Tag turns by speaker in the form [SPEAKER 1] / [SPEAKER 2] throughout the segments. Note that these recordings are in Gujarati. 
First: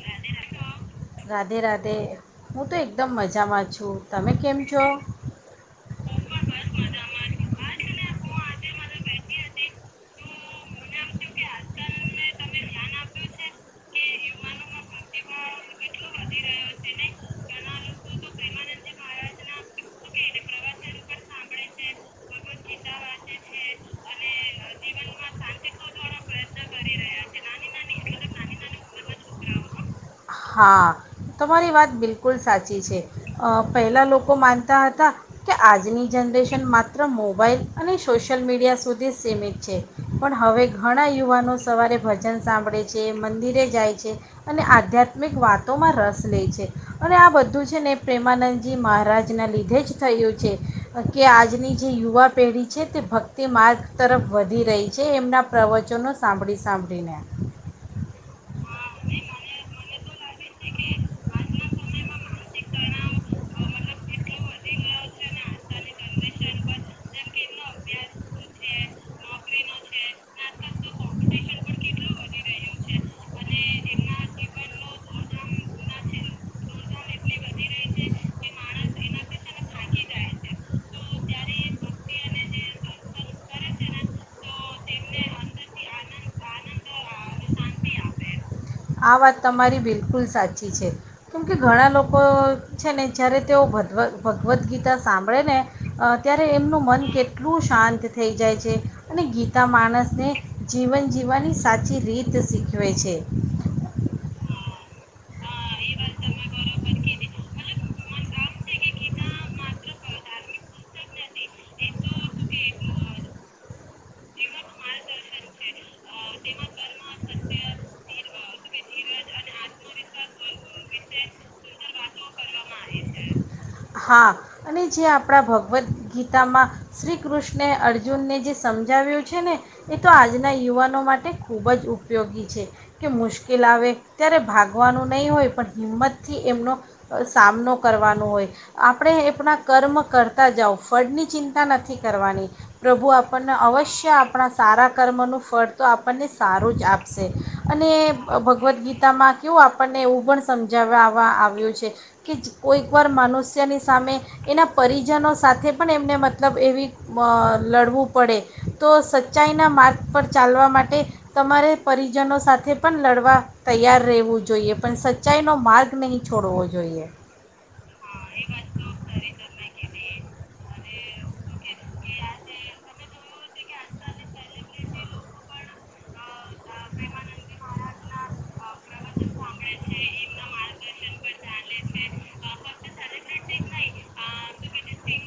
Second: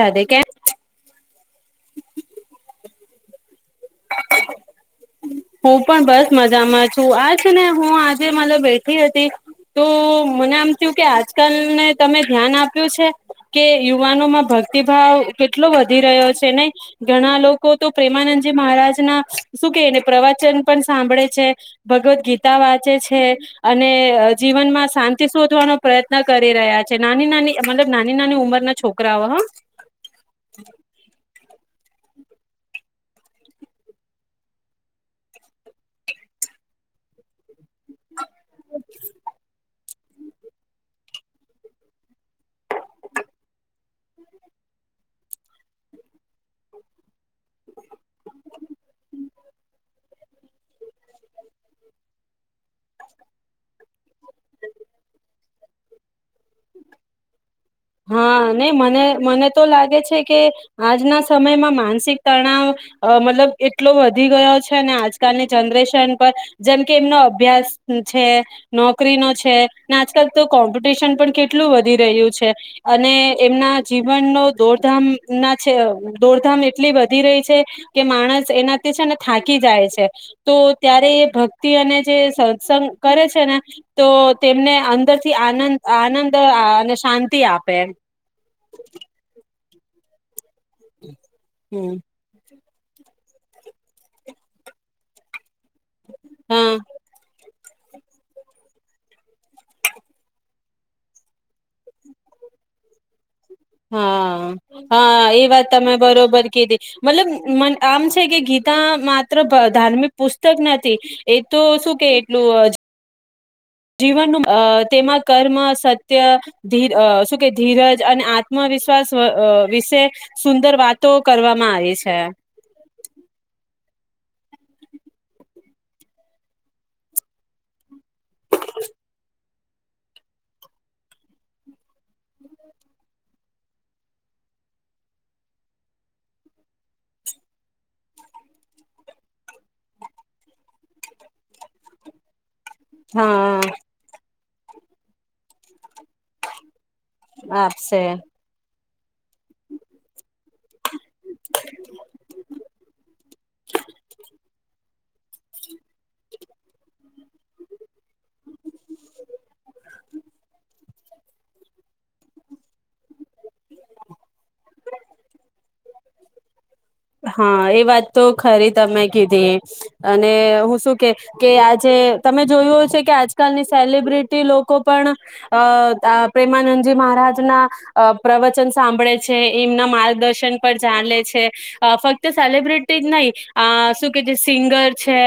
[SPEAKER 1] રાધે કેમ
[SPEAKER 2] રાધે રાધે હું તો એકદમ મજા મજામાં છું. તમે કેમ છો
[SPEAKER 1] હું પણ બસ મજામાં છું. આ છે ને હું આજે મતલબ બેઠી હતી તો, મને આમ થયું કે આજકાલને તમે ધ્યાન આપ્યું છે કે યુવાનોમાં ભક્તિભાવ કેટલો વધી રહ્યો છે નય, ઘણા લોકો તો પ્રેમાનંદ મહારાજના શું કે ને પ્રવચન પણ સાંભળે છે, ભગવદ ગીતા વાંચે છે, અને જીવનમાં શાંતિ શોધવાનો પ્રયત્ન કરી રહ્યા છે, નાની નાની મતલબ નાની નાની ઉંમરના છોકરાઓ હા.
[SPEAKER 2] હા, તમારી વાત બિલકુલ સાચી છે, અ પહેલા લોકો માનતા હતા કે આજની જનરેશન માત્ર મોબાઈલ અને સુ સોશિયલ મીડિયા સુધી જ સીમિત છે. પણ હવે ઘણા યુવાનો સવારે ભજન સાંભળે છે, મંદિરે જાય છે અને આધ્યાત્મ ત્મિક વાતોમાં રસ લે છે, અને આ બધું છે ને એ પ્રેમાનંદજી મહારાજના લીધે જ થયું છે કે, આજની જે યુવા પેઢી છે તે ભક્તિમાર્ગ તરફ વધી રહી છે, એમના પ્રવચનો સાંભળી સાંભળીને.
[SPEAKER 1] હા, ને ને મને મને તો લાગે છે કે આજના સમયમાં માનસિક તણાવ અ મતલબ એટલો વધી ગયો છે ને આજકાલની જનરેશન પર જેમ કે એમનો અભ્યાસ છે, નોકરીનો છે, ને આજકાલ તો કોમ્પિટિશન પણ કેટલું વધી રહ્યું છે. અને એમના જીવનનો દોડધામ ના છે, દોડધામ એટલી વધી રહી છે કે માણસ એનાથી છે ને થાકી જાય છે તો, ત્યારે એ ભક્તિ અને જે સત્સંગ કરે છે ને તો તેમને અંદર થી આનંદ આનંદ અને શાંત તી આપે એમ
[SPEAKER 2] આ વાત તમારી બિલકુલ સાચી છે. કેમ કે ઘણા
[SPEAKER 1] હમ
[SPEAKER 2] લોકો છે ને જ્યારે તેઓ ભદવ ભગવદ્ ગીતા સાંભળે ને અ ત્યારે
[SPEAKER 1] હા
[SPEAKER 2] એમનું મન કેટ એટલું શાંત થઈ જાય છે અને ગીતા માણસને જીવન જીવવાની સાચી રીત શીખવે છે.
[SPEAKER 1] હા, હા, એ વાત તમે બરોબર કીધી મતલબ મ આમ છે કે, ગીતા માત્ર ભ ધાર્મિક પુસ્તક નથી. એ તો શું કે એટલું અજ જીવનનું અ તેમાં કર્મ, સત ત્ય. ધીર અ શું કે ધીરજ અને આત આત્મવિશ્વાસ અ વિશે સુંદર વાતો કરવામાં આવી છે.
[SPEAKER 2] હા અને જે આપણા ભગવદ્ ગીતામાં શ્રી કૃષ્ણે અર્જુનને જે સમજાવ્યું છે ને, એ તો આજના યુવાનો માટે ખૂબ જ ઉપયોગી છે, કે મુશ્કેલ આવે ત્યારે ભાગવાનું નહીં હોય પણ હિંમતથી એમનો સામનો કરવાનો હોય. આપણે એપડા કર્મ કરતા જાવ, ફળની ચિંતા નથી કરવાની. પ્રભુ આપણને
[SPEAKER 1] હા
[SPEAKER 2] અવશ્ય આપ આપણા સારા કર્મનું ફળ તો આપણને સારું જ આપ શે, અને
[SPEAKER 1] આપશે
[SPEAKER 2] ભગવદ ગી તા માં કેવું આપણને એવું પણ સમજાવાવા આવ્યું છે કે જ કોઈક વાર મનુષ્ય જની સામે એના પરિજનો સાથે પણ એમને મતલબ એવી લડવું પડે, તો સચ્ચાઈના માર્ગ પર ચાલવા માટે તમારે પરિજનો સાથે પણ લડવા તૈયાર રહેવું જોઈએ પણ સચ્ચાઈનો માર્ગ નહીં છોડવો જો
[SPEAKER 1] હા, એ વાત તો ખરી જ. તમે કીધી અને હું શું કે કે આજે તમે જોયું હશે કે આજકાલની સેલિબ્રિટી લોકો પણ અ પ્રેમાનંદજી મહારાજના અ પ્રવચન સ સાંભળે છે. એમના માર્ગદર્શન પર ચાલે છે. ફક્ત સેલિબ્રિટી જ નહી, શું કે જે સિંગર છે.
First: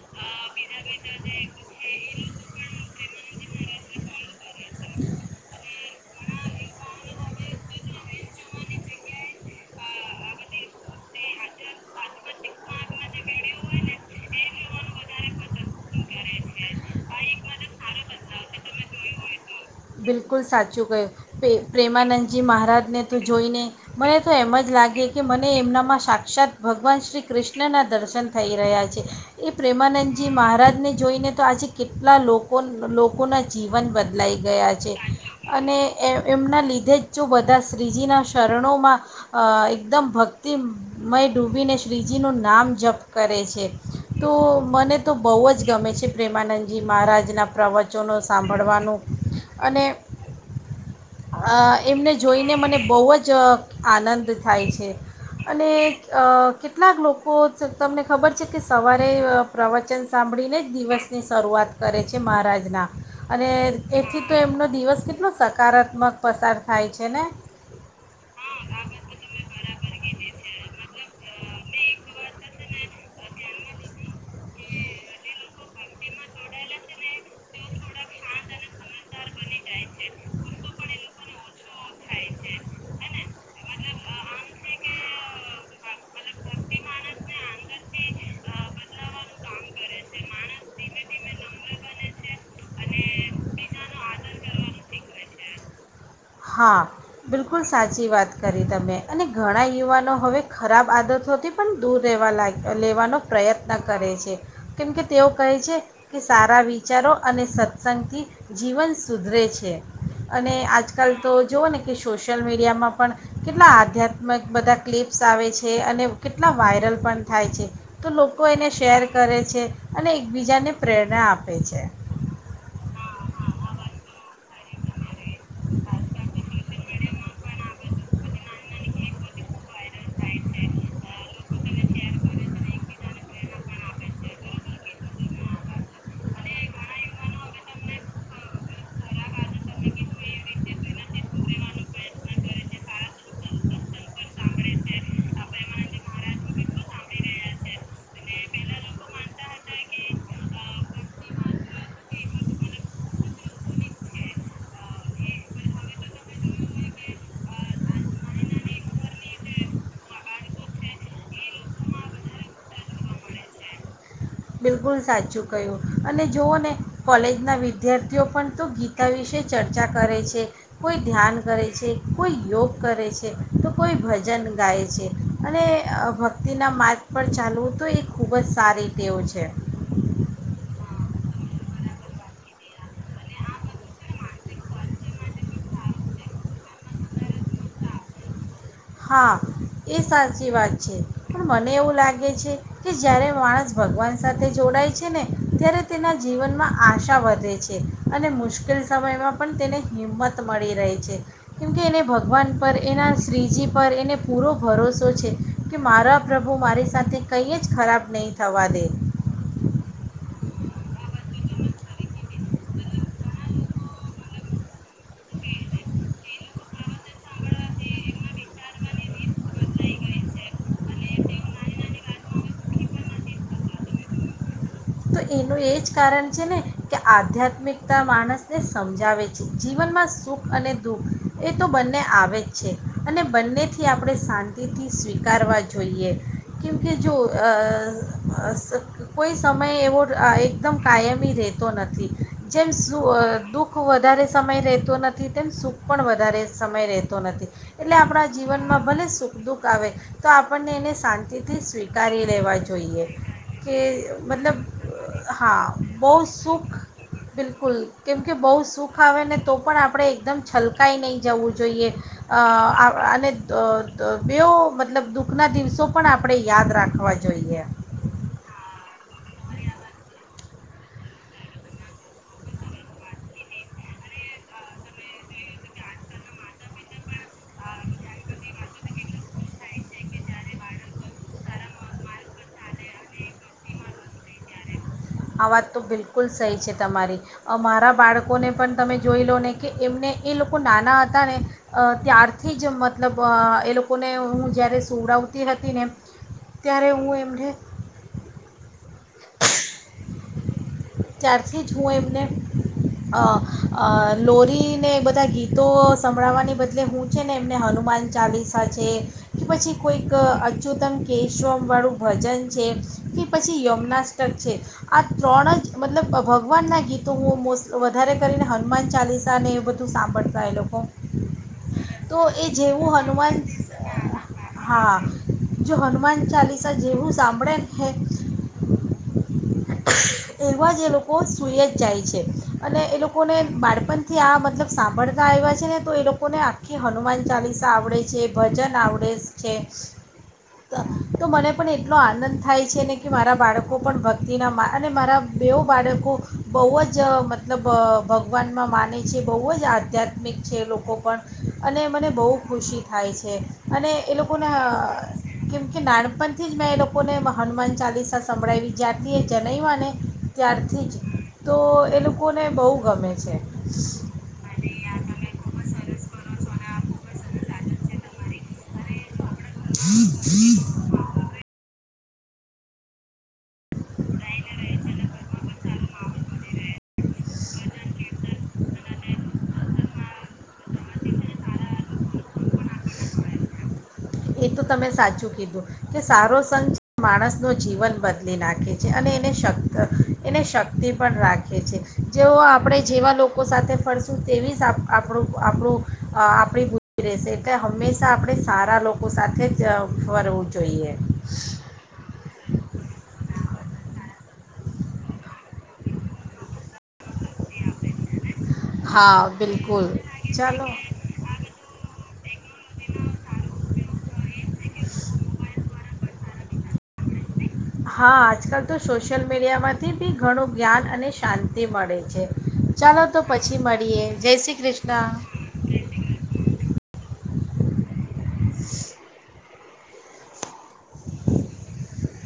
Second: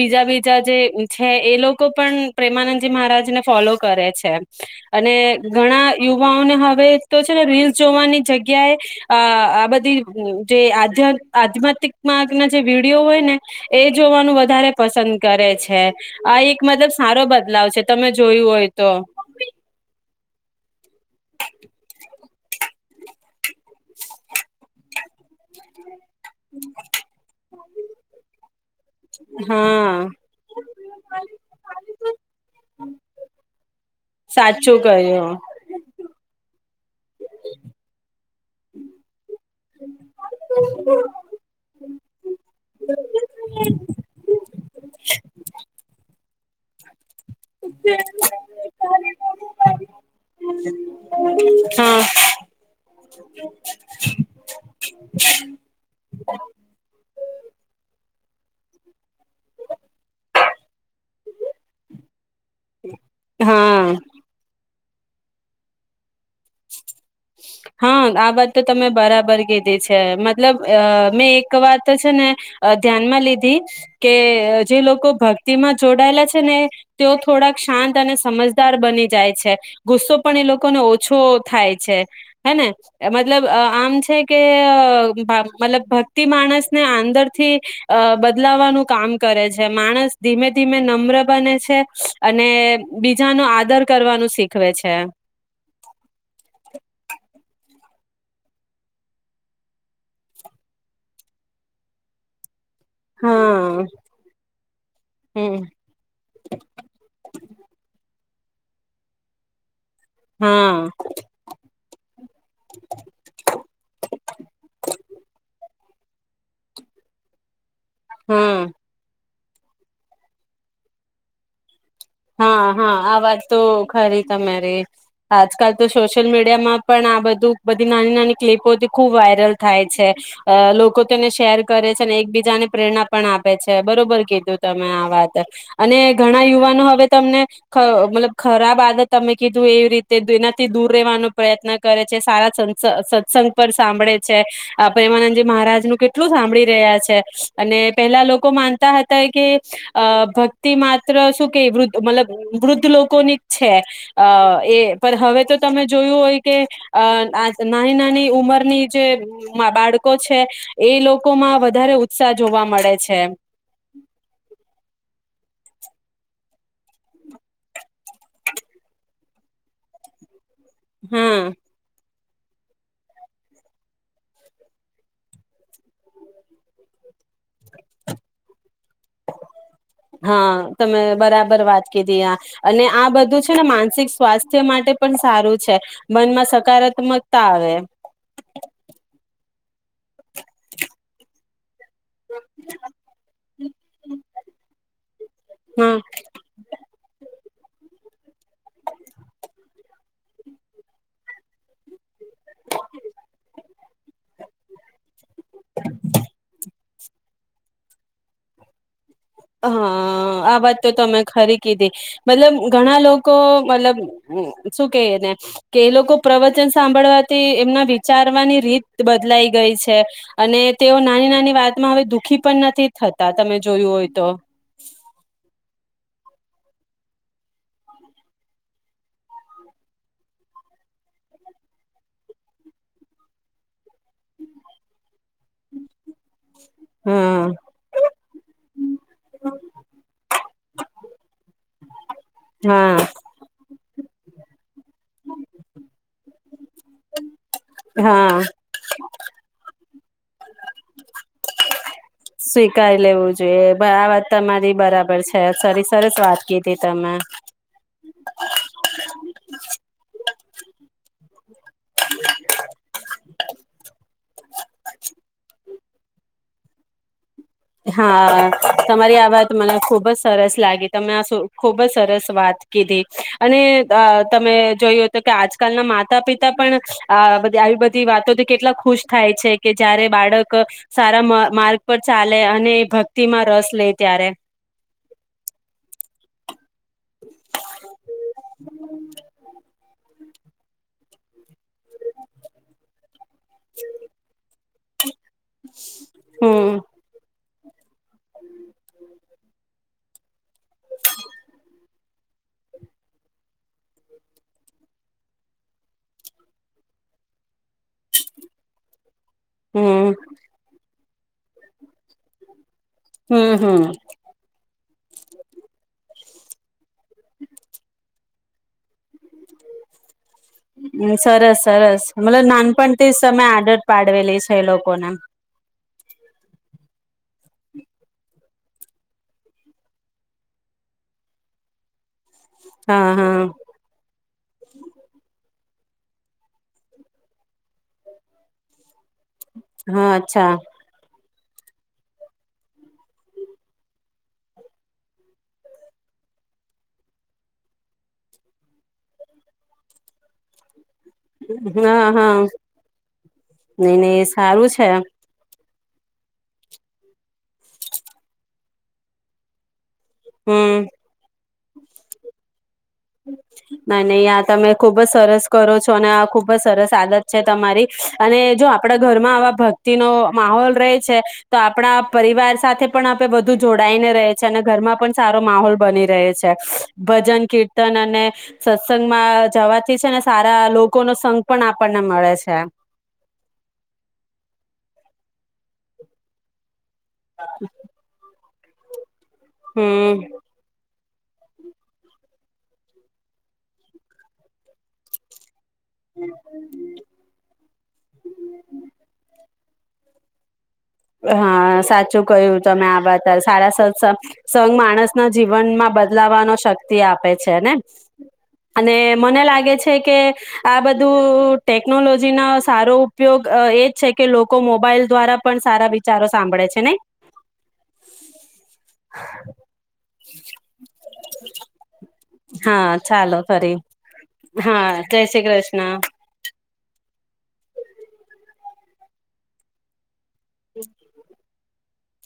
[SPEAKER 1] બીજા બીજા જે છે. એ લોકો પણ પ્રેમાનંદજી મહારાજ ને ફોલો કરે છે. અને ઘણા યુવાઓને હવે તો છે ને રીલ્સ જોવાની જગ્યાએ અ આ બધી જે આધ્યા આધ્યાત્મિકર્ગ ના જે વિડીિયો હોય ને એ જોવાનું વધારે પસંદ કરે છે. આ એક મતલબ સારો બદલાવ છે. તમે જોયું હોય તો?
[SPEAKER 2] બિલકુલ સાચું ક પ્રે પ્રેમાનંદ જે મહારાજને તો જોઈને મને તો એમ જ લાગે કે મને એમના મસા ક્ષાત ભગવાન શ્રી કૃષ્ણના દર્શન થઈ રહ્યા છે. એ
[SPEAKER 1] હા
[SPEAKER 2] પ્રેમાનંદજી મહારાજને જોઈને તો આજે કેટલા લોકો લોકોના જીવન બદલાઈ ગયા
[SPEAKER 1] સાચું કહ્યું
[SPEAKER 2] અને એમ ના લીધે જ જો બધા શ્રીજીનાં શરણોમાં અહ એકદમ ભક્તિમય ડૂબીને શ્રીજીનું નામ જપ કરે છે. તો મને તો બહુ જ ગમે છે. પ્રેમાનંદજી મહારાજ ના પ્રવચનોનો સાંભળવાનું. અને અહ
[SPEAKER 1] હા
[SPEAKER 2] એમને જોઈને મને બહુ જ આનંદ થાય છે. અને અહ કેટલાક લોકો જત ને ખબર છે કે સવાર એ પ્રવચન સાંભળીને જ દિવસની શરૂઆત કરે છે મહારાજના. અને
[SPEAKER 1] હા
[SPEAKER 2] એથી નો દિવસ કેટલો સકારાત્મક પસાર થાય છે ને.
[SPEAKER 1] હા આ વાત તો તમે બરાબર કીધી છે. મતલબ મેં એક વાત છે ને ધ્યાનમાં લીધ દી કે જે લોકો ભક્તિ માં જોડાયેલા છે ને તેઓ થોડાક શાંત અને સમજદાર બની જાય છે. ગુસ્સો પણ એ લોકોને ઓછો થાય છે. હેને મતલબ આમ છે કે અહ મતલબ ભક્તિ માણસને આંદરથી અ બદલાવાનું કામ કરે છે. માણસ ધીમે ધીમે નમ્ર બને છે. અને બીજાનો આદર કરવાનું શીખવે છે.
[SPEAKER 2] હા. બિલકુલ સાચી વાત કરી તમે અને ઘણા યુવાનો હવે ખરાબ આદતોથી પણ દૂર રહેવા લાગ્યા. લેવાનો પ્રયત્ન
[SPEAKER 1] હા
[SPEAKER 2] કરે છે. કેમકે તેઓ કહે
[SPEAKER 1] હમ
[SPEAKER 2] છે કે સારા વિચારો અને સત્સંગથી જીવન સુધરે છે. અને
[SPEAKER 1] હા.
[SPEAKER 2] આજકાલ તો જોુઓ ને કે સોશિયલ મીડિયામાં પણ કેટલા આધ્યાત્મિક બધા ક્લિપ્સ આવે છે. અને કેટલા વાયરલ પણ થાય છે. તો લોકો એને
[SPEAKER 1] હમ
[SPEAKER 2] શેર કરે છે. અને એકબીજાને પ્રેરણા આપે છે.
[SPEAKER 1] હા હા આ વાત તો ખરી તમારી આજકાલ તો સોશિયલ મીડિયામાં પણ આ બધું બધી નાની નાની ક્લિપોથી ખૂબ વાયરલ થાય છે લોકો તેને શેર કરે છે. અને એકબીજાને પ્રેરણા પણ [unintelligible] બરોબર કીધું તમે આ વાત અને ઘણા યુવાનો હવે તમને મતલબ ખરાબ આદત તમે કીધું એવી રીતે એનાથી દૂર રહેવાનો પ્રયત્ન કરે છે. સારા સત્સંગ પર સાંભળે છે. આ પ્રેમાનંદજી મહારાજનું કેટલું સાંભળી રહ્યા છે. અને પેલા લોકો માનતા હતા કે અ ભક્તિ માત્ર શું કે વૃદધ મતલબ વૃદ્ધ લોકોની છે. અ એ પણ હવે તો તમે જોયું હોય કે નાની નાની ઉમરની જે બાળકો છે એ લોકોમાં વધારે ઉત્સાહ જોવા મળે છે.
[SPEAKER 2] બિલકુલ સાચું કહ્યું. અને જોુવઓ ને કોલેજના વિદ્યાર્થીઓ પણ તો ગીતા વિશે ચર્ચા કરે છે. કોઈ ધ્યાન
[SPEAKER 1] હા
[SPEAKER 2] કરે છે. કોઈ યોગ કરે છે. તો કોઈ ભજન ગાય છે. અને ભક્તિના માર્ગ પર ચાલવું તો એ ખૂબ જ સારી તેવું છે.
[SPEAKER 1] હા તમે બરાબર વાત કીડી અને આ અને આ બધું છે ને માનસિક સ્વાસ્થ્ય માટે પણ સારું છે. મનમાં સકારાત્મકતા આવે.
[SPEAKER 2] હા એ સાચી વાત છે. પણ મને એવું લાગે છે કે જય્યારે માણસ ભગવાન સાથે જોડાય છે, ને ત્યારે
[SPEAKER 1] હા
[SPEAKER 2] તેના જીવનમાં આશા વધે છે. અને મુશ્કેલ સમયમાં પણ તેને હિંમત મળી રહે છે. કેમકે એને વન પર એના શ્રીજી પર એને પૂરો ભરોસો છે. કે મારા પ્રભુ મારી સાથે કહી ખરાબ નહીં થવા દે.
[SPEAKER 1] હા આ વાત તો તમે ખરી કીધી. મતલબ ઘણા લોકો મતલબ શું ક ને કે એ લોકો પ્રવચન સાંભળવાથી એમના વિચારવાની રીત બદલાઈ ગઈ છે. અને તેઓ નાની નાની વાતમાં હવે દુઃખી પણ નથી થતા તમે જોયું હોય. તો
[SPEAKER 2] તો એનું એ જ કારણ છે ને કે આધ્યાત્મિકતા માણસને સમજાવે છે. જીવનમાં સુખ અને દુઃખ એ તો બંને આવે જ છે. અને બંને થી આપણે શાંતિથી [unintelligible] કરવા જોઈએ. કયુંકી જો
[SPEAKER 1] હા
[SPEAKER 2] અ [unintelligible] એવો અ એકદમ કાયમી રહેતો નથી. જેમ સુ
[SPEAKER 1] હા
[SPEAKER 2] દુઃખ આખો વધારે સમય રહેતો નથી તેમ સુખ પણ વધારે સમય રહેતો નથી. એટલે આપણા
[SPEAKER 1] હા
[SPEAKER 2] જીવનમાં ભલે સુખ દુઃખ આવે, તો આપણને એને શાંતિથી સ્વી
[SPEAKER 1] સ્વીકારી લેવું જોઈએ પણ આ વાત
[SPEAKER 2] મતલબ
[SPEAKER 1] તમારી બરાબર છે
[SPEAKER 2] હા
[SPEAKER 1] સરરી
[SPEAKER 2] બહુ
[SPEAKER 1] સરસ વાત
[SPEAKER 2] સુખ
[SPEAKER 1] કીધી તમે.
[SPEAKER 2] બિલકુલ કેમકે બહુ સુખ આવે ને તો પણ આપણે એકદમ છલકાઈ નહી જવું જોઈએ, અઅને બે મતલબ દુઃખના દિવસો પણ આપણે યાદ રાખવા જોઈએ.
[SPEAKER 1] હા તમારી વાત મ ખુબ જ સરસ લાગી તમે આ ખુબ જ સરસ વાત કીધી, અને અ તમે જોયું તો કે આજકાલના માતા પિતા પણ, અ આવી બધી વાતોથી કેટલા ખુશ થાય છે કે જયારે બાળક, સારા મા માર્ગ પર ચાલે અને એ ભક્તિ માં રસ લે ત્યારે.
[SPEAKER 2] આ વાત તો બિલકુલ સહી છે. તમારી, અમારા બાળકોને પણ તમે જોઈ લો ને કે એમને એ લોકો નાના હતા ને ત્યારથી જ મતલબ એ લોકોને હું જ્યારે સુવડાવતી હતી ને,
[SPEAKER 1] હમ
[SPEAKER 2] ત્યારે હું એમને [inaudible] ત્યારથી જ હું એમને, અ અ લોરીને એ બધા ગીતો સંભળાવવાને બદલે હું છે ને એમ ને હનુમાન ચાલીસા છે, કે પછી કોઈક
[SPEAKER 1] હમ
[SPEAKER 2] અચ્યુતન કેશવમવાળું ભજન છે. કે પછી
[SPEAKER 1] હમ હમ
[SPEAKER 2] યમુનાસ્તક છે, આ ત્રણ જ મતલબ ભગવાનના ગીતો હું મો વધારે કરીને હનુમાન ચાલીસા ને એ બધું સાંભળતા એ લોકો,
[SPEAKER 1] સરસ સરસ
[SPEAKER 2] તો
[SPEAKER 1] મતલબ
[SPEAKER 2] એ જેવું
[SPEAKER 1] નાનપણથી જ
[SPEAKER 2] હનુમાન
[SPEAKER 1] તમે આદત પાડવેલી છે એ
[SPEAKER 2] હા
[SPEAKER 1] લોકોને
[SPEAKER 2] જો હનુમાન ચાલીસા જેવું સાંભળે હ [inaudible] એવા જે એ લોકો સૂઈ જ જાય છે. અને એ
[SPEAKER 1] હા
[SPEAKER 2] લોકોને
[SPEAKER 1] હા
[SPEAKER 2] બાળપણ થી આ મતલબ સાંભળતા આવ્યા છે ને તો એ લોકોને આખી હનુમાન ચાલીસા આવડે છે ભજન આવડે છે. છે,
[SPEAKER 1] હા અચ્છા
[SPEAKER 2] ત તો મને પણ એટલો આનંદ થાય છે ને કે મારા બાળકો પણ ભક્તિના મા અને મારા બેવ બાળકો, બહુ જ મતલબ ભગવાનમાં માને છે બહુ જ આધ્યાત્મિક છે લોકો પણ અને
[SPEAKER 1] હા
[SPEAKER 2] મને બહુ
[SPEAKER 1] હા
[SPEAKER 2] ખુશી થાય છે અને
[SPEAKER 1] નઈ
[SPEAKER 2] એ
[SPEAKER 1] નઈ
[SPEAKER 2] લોકોના
[SPEAKER 1] સારું છે
[SPEAKER 2] કેમ કે નાનપણથી જ મેં એ લોકોને હનુમાન ચાલીસા સંભળાવી જ્યારથી એ જનયમાં ને
[SPEAKER 1] હમ
[SPEAKER 2] ત્યારથી જ તો એ લોકોને બહુ ગમે છે
[SPEAKER 1] ના નહી આ તમે ખુબ જ સરસ કરો છો અને આ ખુબ જ સરસ આદત છે તમારી અને જો આપડા ઘરમાં આવા ભક્તિ નો માહોલ રહે છે તો આપણા પરિવાર સાથે પણ આપે વધુ જોડાઈને રહે છે, અને ઘરમાં પણ સારો માહોલ બની રહે છે, ભજન કીર્ત ન અને સત્સંગમાં જવાથી છે ને સારા લોકો નો સંઘ પણ આપણને મળે છે.
[SPEAKER 2] એ તો તમે સાચું કીધું કે સારો સ માણસ નું જીવન બદલી ના ખે છે અને શક્ત
[SPEAKER 1] હમ
[SPEAKER 2] ને શક્તિ પણ રાખે છે. જેઓ આપણે જેવા લોકો સાથે ફરશું તેવી જ આપણે આપડું અ આપણી બૂ રહેશે એટલે હંમેશા આપણે સારા લોક સાથે જ ફરવું. જોઈએ
[SPEAKER 1] હા સાચું કય્યું તમે આ વાત સારા સત્સગ સંગ માણસ નાજ જીવનમાં બદલાવાનો શક્તિ આપે છે ને અને
[SPEAKER 2] હા
[SPEAKER 1] મને લાગે
[SPEAKER 2] બિલકુલ
[SPEAKER 1] છે, કે
[SPEAKER 2] ચાલો
[SPEAKER 1] આ બધું ટેકનોલોજીનો સારો ઉપયોગ એજ છે, કે લોકો મોબાઈલ દ્વારા પન વિચારો સાંભળે છે ને.
[SPEAKER 2] હા આજકાલ તો સોશિયલ મીડિયામાંથી બી ઘણું જ્ઞાન અને શાંતિ મળે છે,
[SPEAKER 1] હા
[SPEAKER 2] ચાલો તો પછી
[SPEAKER 1] ફરી
[SPEAKER 2] મળીએ જય શ્રી
[SPEAKER 1] હા જય શ્રી
[SPEAKER 2] કૃષ્ણ. [unintelligible]